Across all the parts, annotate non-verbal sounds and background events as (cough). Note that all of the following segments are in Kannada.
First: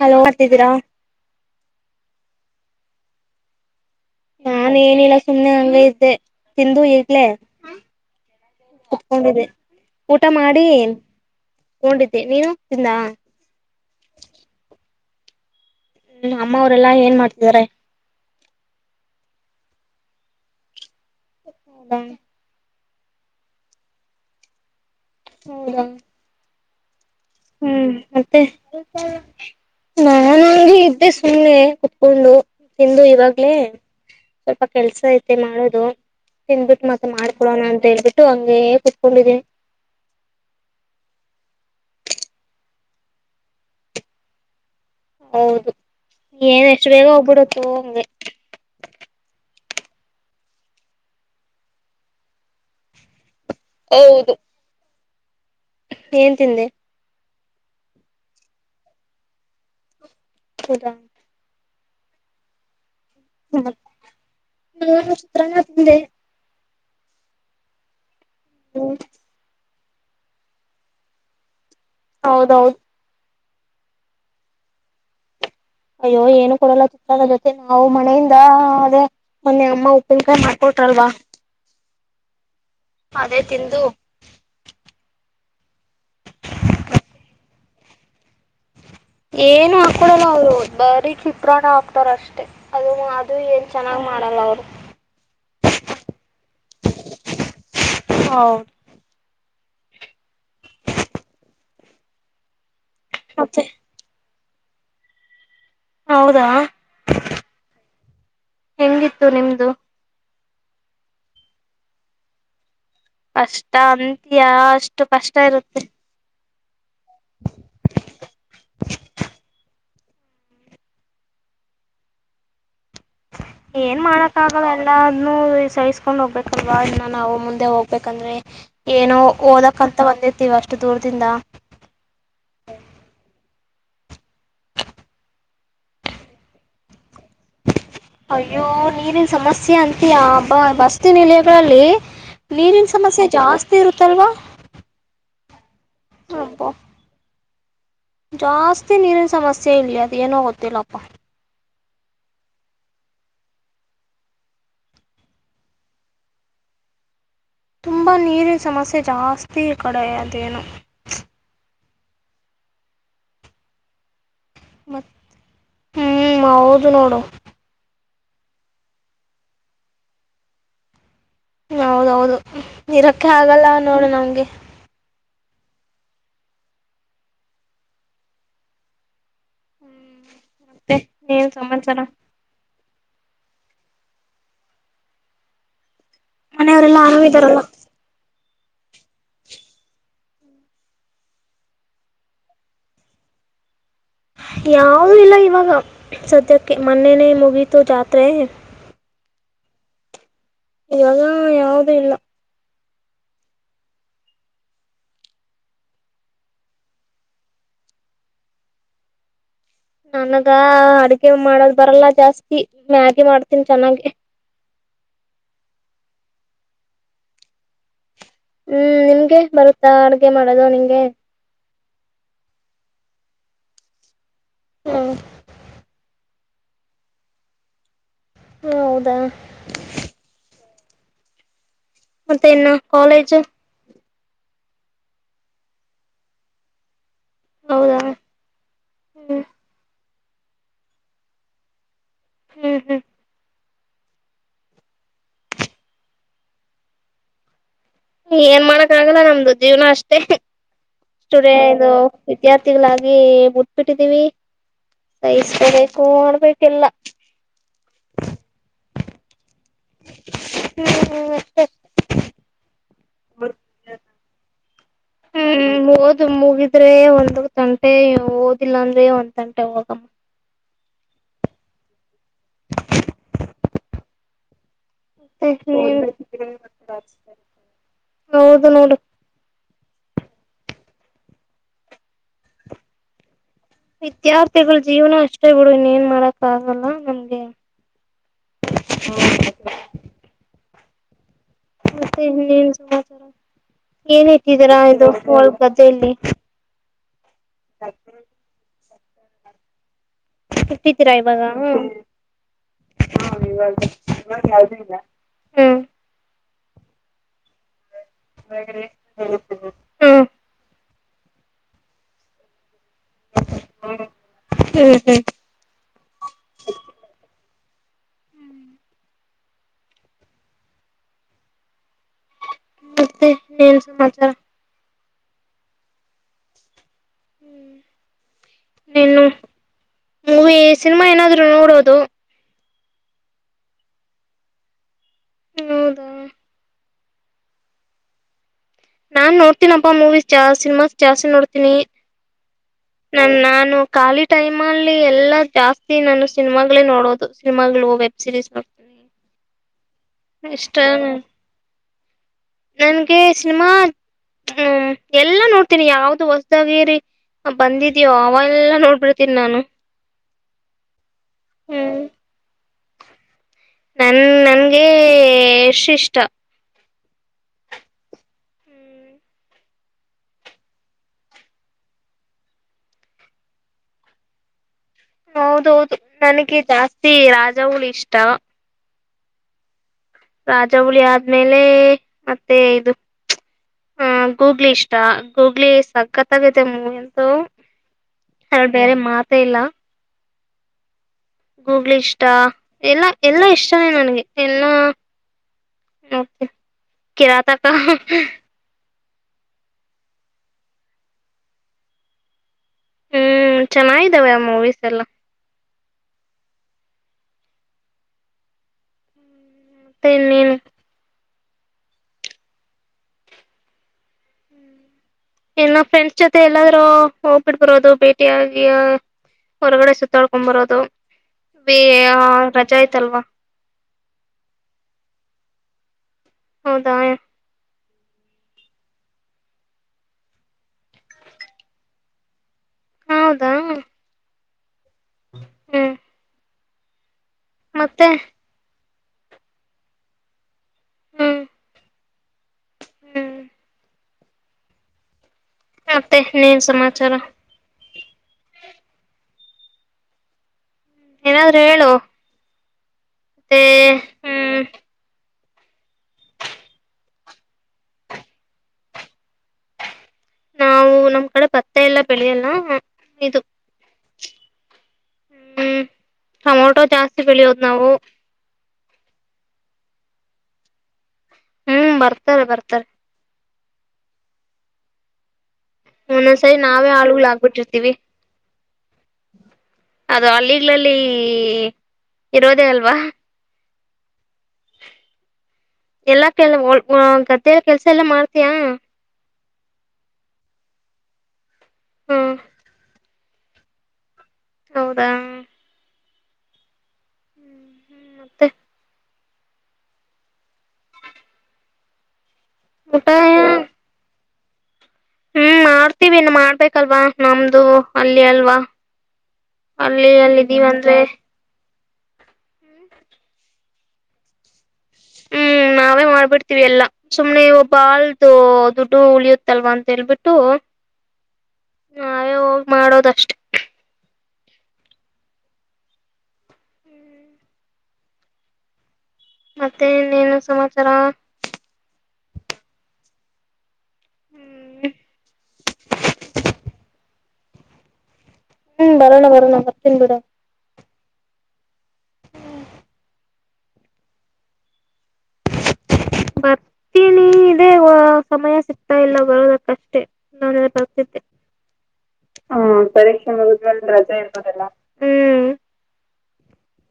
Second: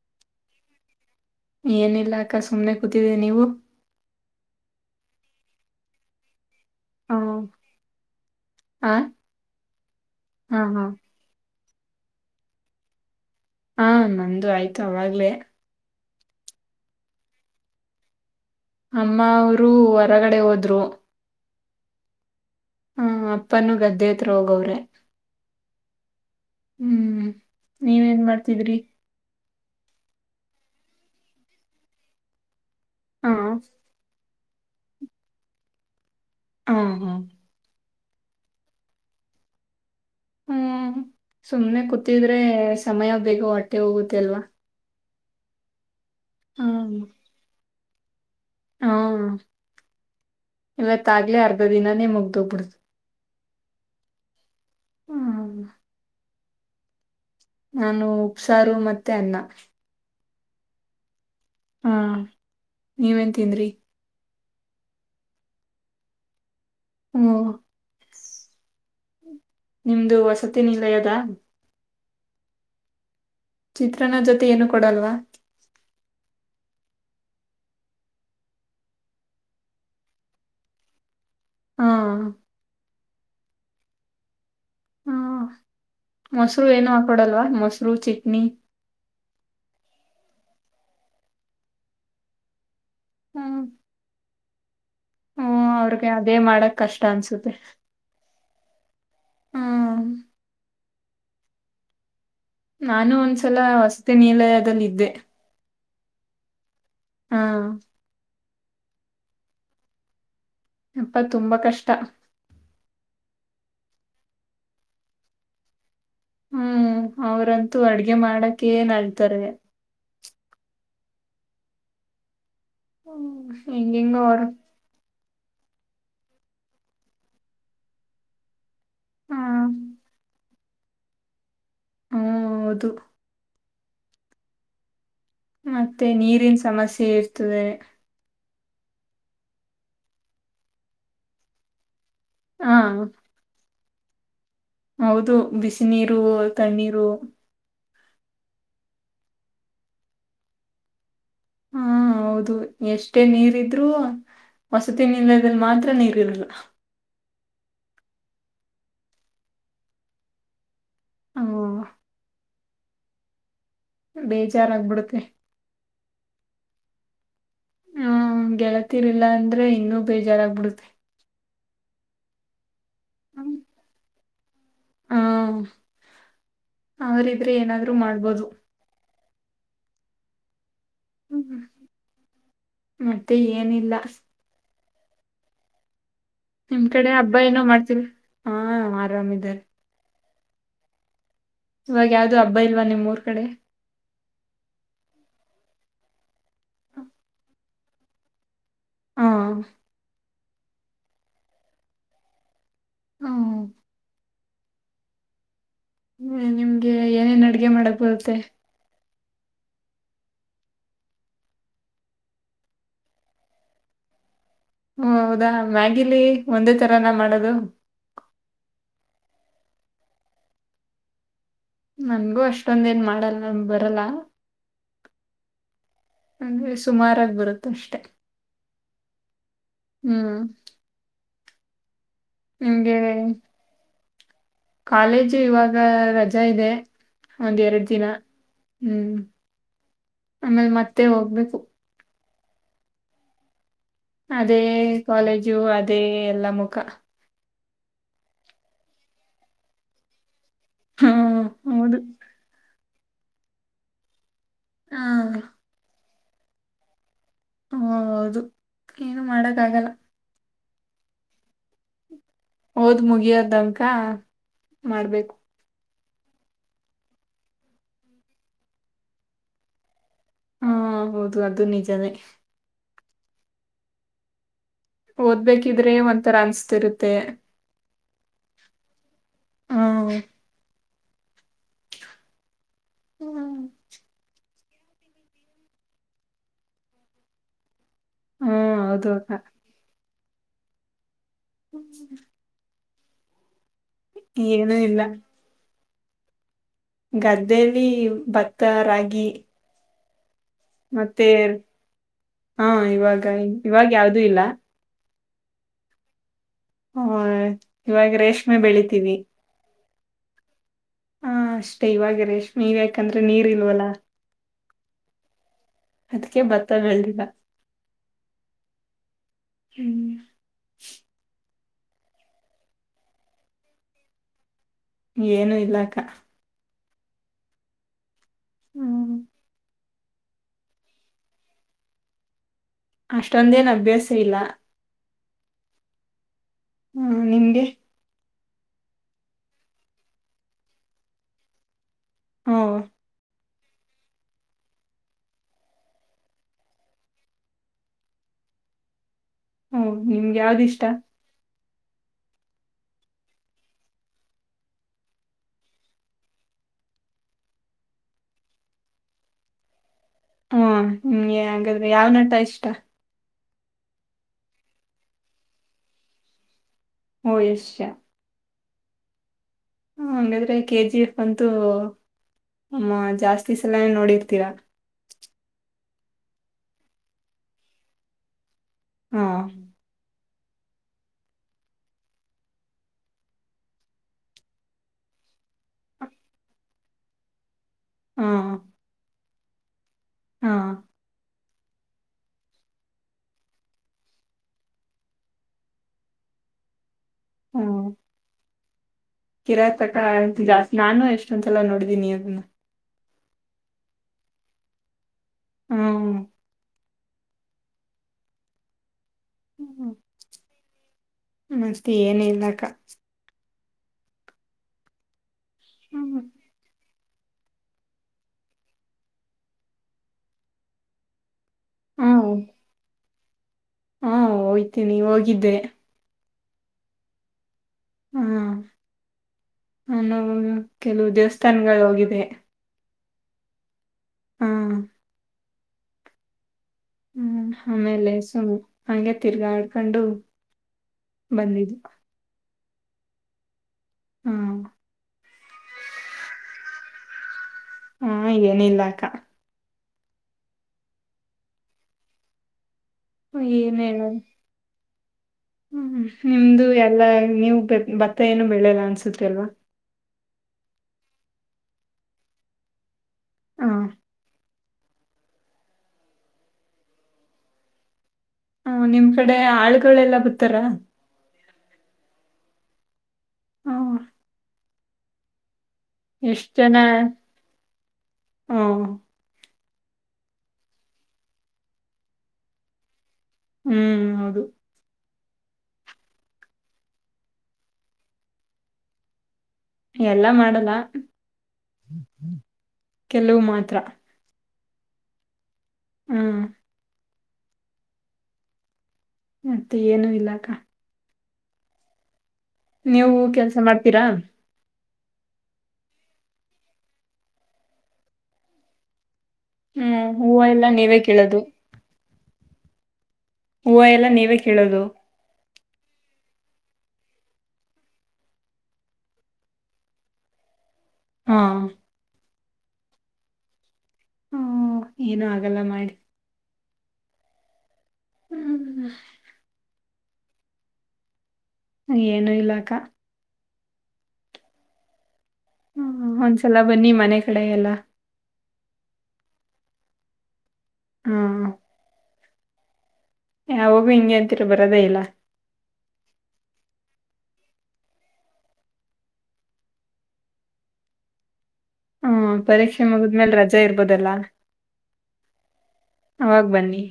ಹಲೋ ಮಾಡ್ತಿದ್ದೀರಾ ಏನಿಲ್ಲಾ ಅಕ್ಕ ಸುಮ್ನೆ ಕೂತಿದೆ ನೀವು ನಾ ಏನಿಲ್ಲ ಸುಮ್ಮ್ನೆ ಹಂಗ ಇದ್ದೆ ತಿಂದು ಹ ಈಗ್ಲೆೇ ಆ ಕುತ್ಕೊಂಡಿದ್ದೆ ಊಟ ಹಾ ಮಾಡಿ ಹಾ ನೊಂಡಿದ್ದೆ ನೀನು ತಿಂದ ಹಾ ನಂದು ಆಯ್ತು ಅವಾಗ್ಲೇ ಹೂ ಅಮ್ಮವರೆಲ್ಲಾ ಏನ್ ಮಾಡ್ತಿದಿದ್ದಾರೆ ಅಮ್ಮ ಅವರು ಹೊರಗಡೆ ಹೋದ್ರು ಹ ಹ್ಮ ಅಪ್ಪನು ಗದ್ದೆ ಹತ್ರ ಹೋಗವ್ರೆ ಹ್ಮ ಹ್ಮ್ ಹ್ಮ್ ನೀವೇನ್ ಮತ್ತೆ ಮಾಡ್ತಿದ್ರಿ ನಾನಂಗ ಇದ್ದೆ ಸುಮ್ನೆ ಕುತ್ಕೊಂಡು ತಿಂದು ಹ ಇವಾಗ್ಲೇ ಸ್ವಲ್ಪ ಕೆಲ್ಸ ಐತೆ ಮಾಡೋದು ಹ ತಿಿಂದ್ಬಿಟ್ಟ ಮತ್ೆ ಹ ಮಾಡಕೊಡೋಣ ಅಂತ ಹೇಳ್ಬಿಟ್ಟು ಬಿಟ್ಟಂಗ ಏ ಕುತ್ಕೊಂಡಿದೆ ಹ್ಮ್ ಸುಮ್ನೆ ಕೂತಿದ್ರೆ ಸಮಯ ಬಗು ಹೊಟ್ಟೆ ಹೋಗುತ್ತೆ ಅಲ್ವಾ ಹೌದು ಏನ್ ಎಷ್ಟು ಬೇಗ ಹೋಗ್ಬಿಡತ್ತು ಹ ಹಇವತ್ತಾಗ್ಲೆ ಅರ್ಧ ದಿನಾನೇ ಮುಗ್ದೋಗ್ಬಿಡ್ತು ಹೌದು ಹ ಹೌದು ಏನ್ ತಿಂದೆ ನಾನು ಉಪ್ಸಾರು ಮತ್ತೆ ಅನ್ನ ಹೌದಾ ಹ ನೀವೇನ್ ತಿಂದ್ರಿ ನಾನು ಚಿತ್ರಾನ್ನ ತಿಂದೆ ಹೂ ಹೂ ನಿಮ್ದು ವಸತಿ ನಿಲಯದ ಹೌದೌದು ಚಿತ್ರನ ಜೊತೆ ಏನು ಕೊಡಲ್ವಾ ಅಯ್ಯೋ ಏನು ಕೊಡಲ್ಲ ಚತ್ರದ ಜೊತೆ ನಾವು ಮನೆಯಿಂದ ಅದೇ ಮೊನ್ನೆ ಅಮ್ಮ ಉಪ್ಪಿನಕಾಯಿ ಮಾಡ್ಕೊಟ್ರಲ್ವಾ ಹಾ ಅದೇ ತಿಂದು ಹಾ ಮೊಸರು ಏನು ಹಾಕೊಡಲ್ವಾ ಮೊಸರು ಚಿಟ್ನಿ ಏನು ಹಾಕೊಡಲ್ಲ ಅವ್ರು ಬರೀ ಚಿತ್ರಾನ್ನ ಹಾಕ್ತಾರ ಅಷ್ಟೇ ಅದು ಅದು ಏನ್ ಚೆನ್ನಾಗ್ ಮಾಡಲ್ಲ ಅವ್ರು ಹ ಅವ್ರಿಗೆ ಅದೇ ಮಾಡಕ್ ಕಷ್ಟ ಅನ್ಸುತ್ತೆ ಹೌದು ಹ್ಮ್ ನಾನು ಒಂದ್ಸಲ ಮತ್ತೆ ವಸತಿನಿಲಯ ಲ್ಲಿದ್ದೆ ಹೌದಾ ಹಾ ಹೆಂಗಿತ್ತು ನಿಮ್ದು ಅಪ್ಪಾ ತುಂಬಾ ಕಷ್ಟ ಕಷ್ಟ ಅಂತಯ ಅಷ್ಟು ಕಷ್ಟ ಇರುತ್ತೆ ಹೂ ಅವ್ರಂತೂ ಅಡ್ಗೆ ಮಾಡಕ ಏನ್ ಆಳ್ತಾರೆ ಏನ್ ಹೆಂಗೆಂಗ ಮಾಡಕ್ಕ ಅವರು ಆಗಲ್ಲ ಎಲ್ಲ ಇನ್ನು ಸಹಿಸ್ಕೊಂಡ್ ಹೋಗ್ಬೇಕಲ್ವಾ ಇನ್ನ ನಾವು ಮುಂದೆ ಹೋಗ್ಬೇಕಂದ್ರೆ ಏನೋ ಹ ಹ್ಮ್ ಓದಕಂತ ಬಂದಿರ್ತೀವ ಅಷ್ಟು ದೂರದಿಂದ ಹೌದು ಮತ್ತೆ ನೀರಿನ ಸಮಸ್ಯೆ ಇರ್ತದೆ ಅಯ್ಯೋ ನೀರಿನ ಸಮಸ್ಯೆ ಅಂತಯ ಅಬ್ಬಾ ವಸತಿ ನಿಲಯಗಳಲ್ಲಿ ಹ ನೀರಿನ ಸಮಸ್ಯೆ ಜಾಸ್ತಿ ಇರುತ್ತಲ್ವಾ ಹೌದು ಬಿಸಿ ನೀರು ಅಬ್ಬ ತಣ್ಣೀರು ಜಾಸ್ತಿ ನೀರಿನ ಸಮಸ್ಯೆ ಇಲ್ಲಿ ಅದ ಏನೋ ಗೊತ್ತಿಲ್ಲಪ್ಪಾ ಹಾ ಹೌದು ಎಷ್ಟೇ ನೀರ ಇದ್ರೂ ವಸತಿ ನಿಲದಲ್ಲಿ ಮಾತ್ರ ನೀರಿರಲ್ಲ ತುಂಬಾ ನೀರಿನ ಸಮಸ್ಯೆ ಜಾಸ್ತಿ ಕಡೆ ಅದೇನು ಹ ಮತ್ ಬೇಜಾರಾಗಬಿಡುತ್ತೆ. ಹ್ಮ್ ಹೌದು ನೋಡು. ಹ್ಮ ಗೆಳತಿರ್ಲಿಲ್ಲ ಅಂದ್ರೆ ಇನ್ನುೂ ಬೇಜಾರಾಗ್ಬಿಡುತ್ತೆ. ಹೌದೌದು. ಇರಕ್ಕೆೆ ಆಗಲ್ಲ ನೋಡು ನಮ್ಗೆ. ಹ್ಮ ಅವ್ರ ಇದ್ರೆ ಏನಾದ್ರರು ಮಾಡ್ಬೋದು. ಹ್ಮ್ ಮತ್ತೆ ಹ್ಮ್ ಏನ್ ಸಮಾಚಾರ. ಮತ್ತೆ ಏನಿಲ್ಲ. ನಿಮ್ ಮನೆಯವರೆಲ್ಲಾ ಕಡೆ ಹಬ್ಬಾ ಆರಾಮಿದಾರಲ್ಲ ಏನೋ ಮಾಡ್ತಿೀರಿ. ಹಾ ಆರಾಮಿದಾರೆ. ಇವಾಗ ಯಾವ್ದು ಹಬ್ಬ ಇಲ್ವಾ ನಿಮ್ಮೂರ್ ಕಡೆ. ಯಾದೂ ಇಲ್ಲ ಇವಾಗ ಸದ್ಯಕ್ಕೆ ಮೊನ್ನೆನೆೇ ಮುಗೀತು ಜಾತ್ರೆ. ಹಾ ಇವಾಗ ಯಾಾವದ ಇಲ್ಲ. ಹ್ಮ್ ಹ್ಮ್ ನಿಮ್ಗೆ ಏನೇನ್ ಅಡ್ಗೆ ಮಾಡಕ್ ಬರುತ್ತೆ. ನನಗ ಅಡ್ಗೆ ಮಾಡದ ಬರಲ್ಲ ಜಾಸ್ತಿ ಮ್ಯಾಗಿ ಮಾಡ್ತೀನಿ ಚೆನ್ನಾಗಿ. ಹ ಹೌದಾ ಮ್ಯಾಗಿಲಿ ಒಂದೇ ತರಾನ ಮಾಡದು. ಹ್ಮ್ ನಿಮಗೆ ಬರುತ್ತಾ ಅಡ್ಗೆ ಮಾಡದು ನಿಂಗೆ. ನನ್ಗೂ ಅಷ್ಟೊಂದ ಏನ್ ಮಾಡಲ್ಲ ಬರಲ್ಲ. ಹ್ಮ ಅಂದ್ರೆ ಸುಮಾರಾಗಿ ಬರುತ್ತ ಅಷ್ಟೆ. ಹೊ ಹೌದಾ. ಹ್ಮ್ ಮತ್ತೆ ಇನ್ನ ನಿಮ್ಗೆ ಕಾಲೇಜ್. ಕಾಲೇಜು ಇವಾಗ ರಜಾ ಇದೆ ಒಂದ್ ಎರಡು ಹೌದಾ ದಿನ ಹ್ಮ್ ಆಮೇಲೆ ಮತ್ತೆ ಹೋಗ್ಬೇಕು. ಹ್ಮ್ ಹ್ಮ್ ಅದೇ ಕಾಲೇಜು ಅದೇ ಎಲ್ಲಾ ಮುಖ. ಏನ್ ಮಾಡಕ್ ಆಗಲ್ಲ ನಮ್ದು ಜೀವ್ನ ಅಷ್ಟೇ. ಹಾ ಇದು ಹೌದು ವಿದ್ಯಾರ್ಥಿ. ಗಳಾಗಿ ಮುಟ್ಬಿಟ್ಟಿದ್ದೀವಿ. ಹಾ (unintelligible) ಹ ಮಾಡ್ಬೇಕಲ್ಲ. ಹ ಹೌದು ಏನು ಮಾಡಕ್ ಗಲ್ಲ. ಹ್ಮ್ಮ ಮತ್ತೆ. ಹೋದ್ ಮುಗಿಯ್ದನಕ ಮಾಡ್ಬೇಕು. ಹ್ಮ್ ಓದು ಮುಗಿದ್ರೆ ಒಂದು ತಂಟೆ ಓದಿಲ್ಲ ಅಂದ್ರೆ ಒಂದ್ ತಂಟೆ ಹೋಗಮ್ಮ. ಹಾ ಆ ಹೌದು ಅದು ನಿಜನೇ. ಓದ್ಬೇಕಿದ್ರೆ ಒಂಥರ ಅನ್ಸ್ತಿರುತ್ತೆ ಮತ್ತೆ ಹೌದು ನೋಡು ಹ್ಮ. ಹ್ಮ್ ವಿದ್ಯಾರ್ಥಿಗಳು ಜೀವನ ಅಷ್ಟೇ ಬಿಡು ಇನ್ನ ಏನ್ ಮಾಡಕ್ ಆಗಲ್ಲ ನಮ್ಗೆ. ಹ್ಮ್, ಅಕ್ಕ ಹೌದು. ಮತ್ತೆ ಇನ್ನೇನ್ ಸುಮಾಚ್ ಚರ. ಏನ್ ಇಟ್ಟಿದೀರಾ ಇದು ಹೊಲ್ ದೆಲ್ಲಿ ಗದ್ದಲಿ ಭತ ರಾ ಗಿ. ಇಟ್ಟೀರಾ ಇವಾಗ ಹಾ ಇವಾಗ ಯಹಾ ಇವಾಗ ಯಾವ್ದೂ ಇಲ್ಲ ಇವಾಗ್ ಯಾವುದು ಇಲ್ಲ. ಹ್ಮ ಇವಾಗ ರೇಷ್ಮೆ ಬೆಳಿತೀವಿ. ಹ್ಮ್ ಹಾ ಅಷ್ಟೇ ಇವಾಗ ರೇಷ್ಮೆನೀವ ಯ್ಯಾಕ್ ಯಾಕಂದ್ರೆ ನೀರ್ ಇಲ್ವಲ್ಲ ಹ್ಮ್ ಅದಕ್ಕೆ ಭತ್ತ ಬೆಳದಿಲ್ಲ. ಹ್ಮ್ ಮತ್ತೆ ಇನ್ನ ಏನ್ ಸಮಾಚಾರ. ಏನು ಇಲ್ಲಾ ಅಕ್ಕಾ. ಹ್ಮ್ ಮತ್ತ್ ಹ್ಮ್ ಇನ್ನಯೇನು. ಮೂವಿ ಸಿನಿಮಾ ಏನಾದ್ರು ನೋಡೋದು. ಅಷ್ಟೊಂದೇನ್ ಅಭ್ಯಾಸ ಇಲ್ಲ. ಹೌದಾ. ಹಾ ನಿಮಗೆ ನಾನ್ ನೋಡ್ತೀನಪ್ಪಾ ಮೂವೀ ಜಾಸ್ತಿ ಸಿನಿಮಾಸ್ ಜಾಸ್ತಿ ನೋಡ್ತೀನಿ ಓ ನನ್ ನಾ ನ ಖಾಲಿ ಟೈಮ್ ಅಲ್ಲಿ ಎಲ್ಲಾ ಜಾಸ್ತಿ ನಾನು ಸಿನಿಮಾಗಳೇ ನೋಡೋದು ಸಿನಿಮಾಗಳು ವೆಬ್ ಸೀರೀಸ್ ನೋಡ್ತನಿ. ಹಓ ನಿಮ್ಗೆ ಯಾವ್ದ ಇಷ್ಟ. ನನ್ಗೆ ಸಿನಿಮಾ ಹ್ಮ್ ಎಲ್ಲಾ ನೋಡ್ತೀನಿ ಯಾವ್ದು ಹೊಸ್ದಾಗಿರಿ ಬಂದಿದ್ಯೋ ಅವೆಲ್ಲ ನೋಡ್ಬಿಡ್ತೀನಿ ನಾನು. ಹ್ಮ ಹಗೆ ಹಾಗಾದ್ರೆ ಹ್ಮ್ ಯಾವ್ ನಟ ಇಷ್ಟ. ನನ್ ನನ್ಗೆ ಯಶ್ ಇಷ್ಟ. ಓ ಯಶ್. ಹ ಹಾಗಂಗಾದ್ರೆ ಕೆ ಜಿ ಎಫ್ ಅಂತೂ ಅ ಜಾಸ್ತಿ ಸಲೇ ನೋಡಿರ್ತೀರಾ ಹೌದೌದು ನನಗೆ ಜಾಸ್ತಿ ರಾಜ ಹುಲಿ ಇಷ್ಟ. ಹ್ಮ ರಾಜ ಹುಲಿ ಆದ್ಮೇಲೆ ಮತ್ತೆ ಇದು ಅಹ ಗೂಗ್ಲಿ ಇಷ್ಟ ಗೂಗ್ಲಿ ಸಕತ್ತಾಆಗೈತೆದೆ ಮೂವಿ ಅಂತೂ. ಹಾ ಅ ಬೇರೆ ಮಾತ್. ಅತ್ತ ಇಲ್ಲ ಹಾ ಗೂಗ್ಲ್ ಇಷ್ಟ ಎಲ್ಲ ಎಲ್ಲಾ ಇಷ್ಟೇ ನನಗೆ ಎಲ್ಲೆ ನೋಡುತ್ತೇನೆ ಕಿರಾತಕ (unintelligible) ಕಿರತಕಾರ ಜಾಸ್ತಿ ನಾನು ಎಷ್ಟೊಂತೆಲ್ಲ ನೋಡಿದೀನಿ ಅನ್ನ ಹ್ಮ್ ಚೆನ್ನಾಗಿದ್ದಾವೆ ಆ ಮೂವೀಸ್ ಎಲ್ಲ ಹ್ಮ ಮತ್ತೆ ಇನ್ನೇನು ಮತ್ತೆ ಏನ ಇಲ್ಲ ಅಕ್ಕ ಏನ್ನ ಫ್ರೆಂಡ್ಸ್ ಹ್ಮ್ ಜೊತೆ ಎಲ್ಲಾದರೂ ಹೋಗ್ಬಿಡ್ ಬರೋದು ಭೇಟಿಿಯಾಗಿ ಹೊರಗಡೆ ಸುತ್ತಾಡ್ಕೊಂಡ್ ಬರೋದು ಬೇ ಹ್ಮ ರಜಾ ಆಯ್ತಲ್ವಾ ಹಾ ಹಯ್ತೀನೆಿ ಹೋಗಿದ್ದೆ ಹೌದಾ ಹಾ ನಾವು ಕೆಲವು ದೇವಸ್ಥಾನಗಳು ಹೋಗಿವೆ ಹೌದಾ ಹ್ಮ ಹ್ಮ್ ಹ್ಮ್ ಮತ್ತೆ ಆಮೇಲೆ ಸುಮ್ಮು ಹಂಗೆ ತಿರ್ಗಾಡ್ಕೊಂಡು ಹ್ಮ್ ಬಂದಿದು ಹ್ಮ್ ಹ್ಮ್ ಮತ್ತೆ ಏನೂ ಸಮಾಚಾರ ಹಾ ಏನಿಲ್ಲಾ ಅಕ್ಕ ಏನಾದ್ರೂ ಎಳ್ಳು ಹ ಏನ್ ಹೇಳದು ಹ್ಮ್ ನಿಮ್ದು ಎಲ್ಲಾ ನೀವು ಭತ್ತ ಏನು ಬೆಳೆಲ್ಲ ಅನ್ಸುತ್ತ ಅಲ್ವಾ ನಾವು ನಮ್ ಕಡೆ ಬತ್ತ ಎಲ್ಲ ಬೆಳಿಯಲ್ಲ. ಇದು. ಹ ಹ್ಮ್ ಟೊಮೊಟೊ ಜಾಸ್ತಿ ಬೆಳಿಯೋದ್ ನಾವು ಹ್ಮ ನಿಮ್ ಕಡೆ ಆಳ್ಗಳೆಲ್ಲಾ ಬತ್ತಾರ ಹ್ಮ್ ಬರ್ತಾರೆ ಬರ್ತಾರೆ ಹ ಎಷ್ಟ್ ಒಂದೊಂದ್ಸರಿ ಜನ ನಾವೇ ಆಳ್ಗಳ ಆಗ್ಬಿಟ್ಟಿರ್ತೀವಿ ಹ ಅದು ಅಲ್ಲಿಗ್ಲಲ್ಲಿ ಇರೋದೇ ಅಲ್ವಾ ಹ್ಮ್ ಹೌದು ಎಲ್ಲಾ ಕೆ ಓ ಓ ಗದ್ದೆಲ್ಲ ಕೆಲ್ಸ ಎಲ್ಲ ಮಾಡ್ತಯಾ ಎಲ್ಲಾ ಮಾಡಲ್ಲ ಹ್ಮ್ (unintelligible) ಕೆಲವು ಮಾತ್ರ ಹೌದಾ ಹ್ಮ್ ಹ್ಮ್ ಹ್ಮ್ ಮತ್ತೆ ಮತ್ತೆ ಏನು ಇಲ್ಲ ಅಕ್ಕ ಊಟ ನೀವು ಕೆಲ್ಸ ಮಾಡ್ತೀರಾ ಹ್ಮ್ ಮಾಡ್ತೀವಿನ್ ಮಾಡ್ಬೇಕಲ್ವಾ ನಮ್ದು ಅಲ್ಲಿ ಅಲ್ವಾ. ಹ್ಮ್ ಅಲ್ಲಿ ಅಲ್ಲಿ ಹೂವು ಇದೀವಿ ಎಲ್ಲಾ ಅಂದ್ರೆ ನೀವೇ ಕೀಳಧೂ. ಹೂವು ಎಲ್ಲ ನೀವೇ ಕೀಳೋದು. ಹ್ಮ್ ನಾವೇ ಮಾಡ್ಬಿಡ್ತಿೀವಿ. ಎಲ್ಲಾ ಸುಮ್ನೆ ಒಬ್ಬಾಳ್ದು ದುಡ್ಡು ಉಳಿಯುತ್ತಲ್ವಾ ಅಂತ ಹೇಳ್ಬಿಟ್ಟು. ಹಾ. ಮಾಡೋದಷ್ಟೇ. ಹಓ ಏನುೂ ಆಗಲ್ಲ ಮಾಡಿ. ಹ್ಮ್. ಹ್ಮ್. ಮತ್ತೆ ಇನ್ನೇನೂ ಸಮಾಚಾರ. ಏನು ಇಲ್ಲ್ ಅಕ್ಕ. ಹ್ಮ್. ಹ ಒಂದ್ಸಲ ಬನ್ನಿ ಮನೆ ಕಡೆ ಎಲ್ಲ. ಹ್ಮ್ ಬರೋಣ ಬರೋಣ ಬರ್ತೀನ್ ಬಿಡ. ಹಾ. ಯ ಯಾವಾಗು ಹಿಂಗೆ ಅಂತೀರಾ ಬರೋದೇ ಇಲ್ಲ. ಬರ್ತೀನಿ ಇದೆ ಸಮಯ ಸಿಗ್ತಾ ಇಲ್ಲ ಬರೋದಕ್ಕಷ್ಟೇ. ನ ಬರ್ತಿದ್ದೆ ಹ್ಮ ಪರೀಕ್ಷೆ ಮುಗಿದ್ಮೇಲೆ ರಜೆ ಮುಗುದ್ಮೇಲೆ ಇರ್ಬೋದಲ್ಲ ರಜೆ ಇರ್ಬೋದಲ್ಲ. ಹ್ಮ, ಅವಾಗ ಬನ್ನಿ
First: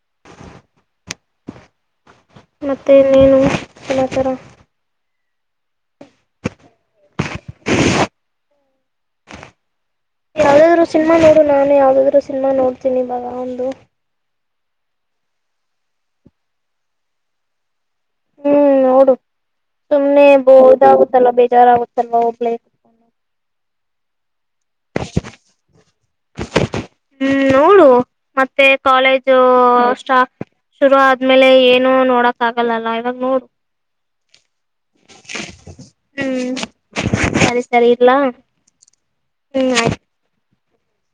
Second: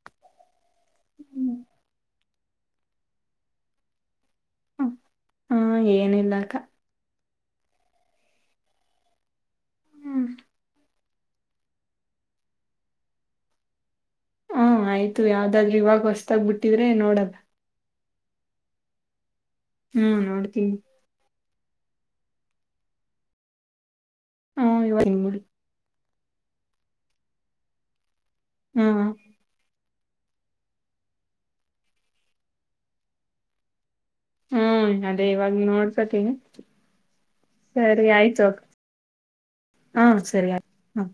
(inaudible) ಹ್ಮ್. ಮತ್ತೆ ಇನ್ನೇನು ಸಮಾಚಾರ. ಹಾ ಏನಿಲ್ಲ ಅಕ್ಕ. ಹ್ಮ್ ಯಾವ್ದಾದ್ರು ಸಿನಿಮಾ ನೋಡು. ನಾನು ಯಾವ್ದಾದ್ರು ಸಿನ್ಮಾ ನೋಡ್ತೀನಿ. ಬಾಗ ಒಂದು. ಹ ಆಯ್ತು ಯಾವ್ದಾದ್ರರು ಇವಾಗ ಹೊಸತಾಗ್ಬ ಬಿಟ್ಟಿದ್ರೆ ನೋಡನಾ. ಹ್ಮ್ ನೋಡು. ಹ್ಮ್ ಸುಮ್ನೆ ಇದು ಬೌ ನೋಡ್ತೀನಿ ಆಗುತ್ತಲ ಬೇಜಾರ್ ಆಗುತ್ತಲ. ಸಲ್ವ ಹಬಲ ಹಾ ಇವ ಮೂಡಿ ಹ್ಮ್ ನೋಡು. ಮತ್ತೆ ಹ್ಮ್ ಕಾಲೇಜು ಶುರು ಆದ್ಮೇಲೆ ಏನು ನೋಡಕ್ ಆಗಲ್ಲಲ್ಲ. ಇವಾಗ ನೋಡು ಹ್ಮ್ ಅದೇ ಇವಾಗ್ ನೋಡ್ಸತನಿ. ಹ್ಮ್ ಸರಿ ಆಯ್ತು. ಹ್ಮ್ ಆಯ್ತು ಹಾ ಸರಿ ಆಯ್ತು. ಹಾ.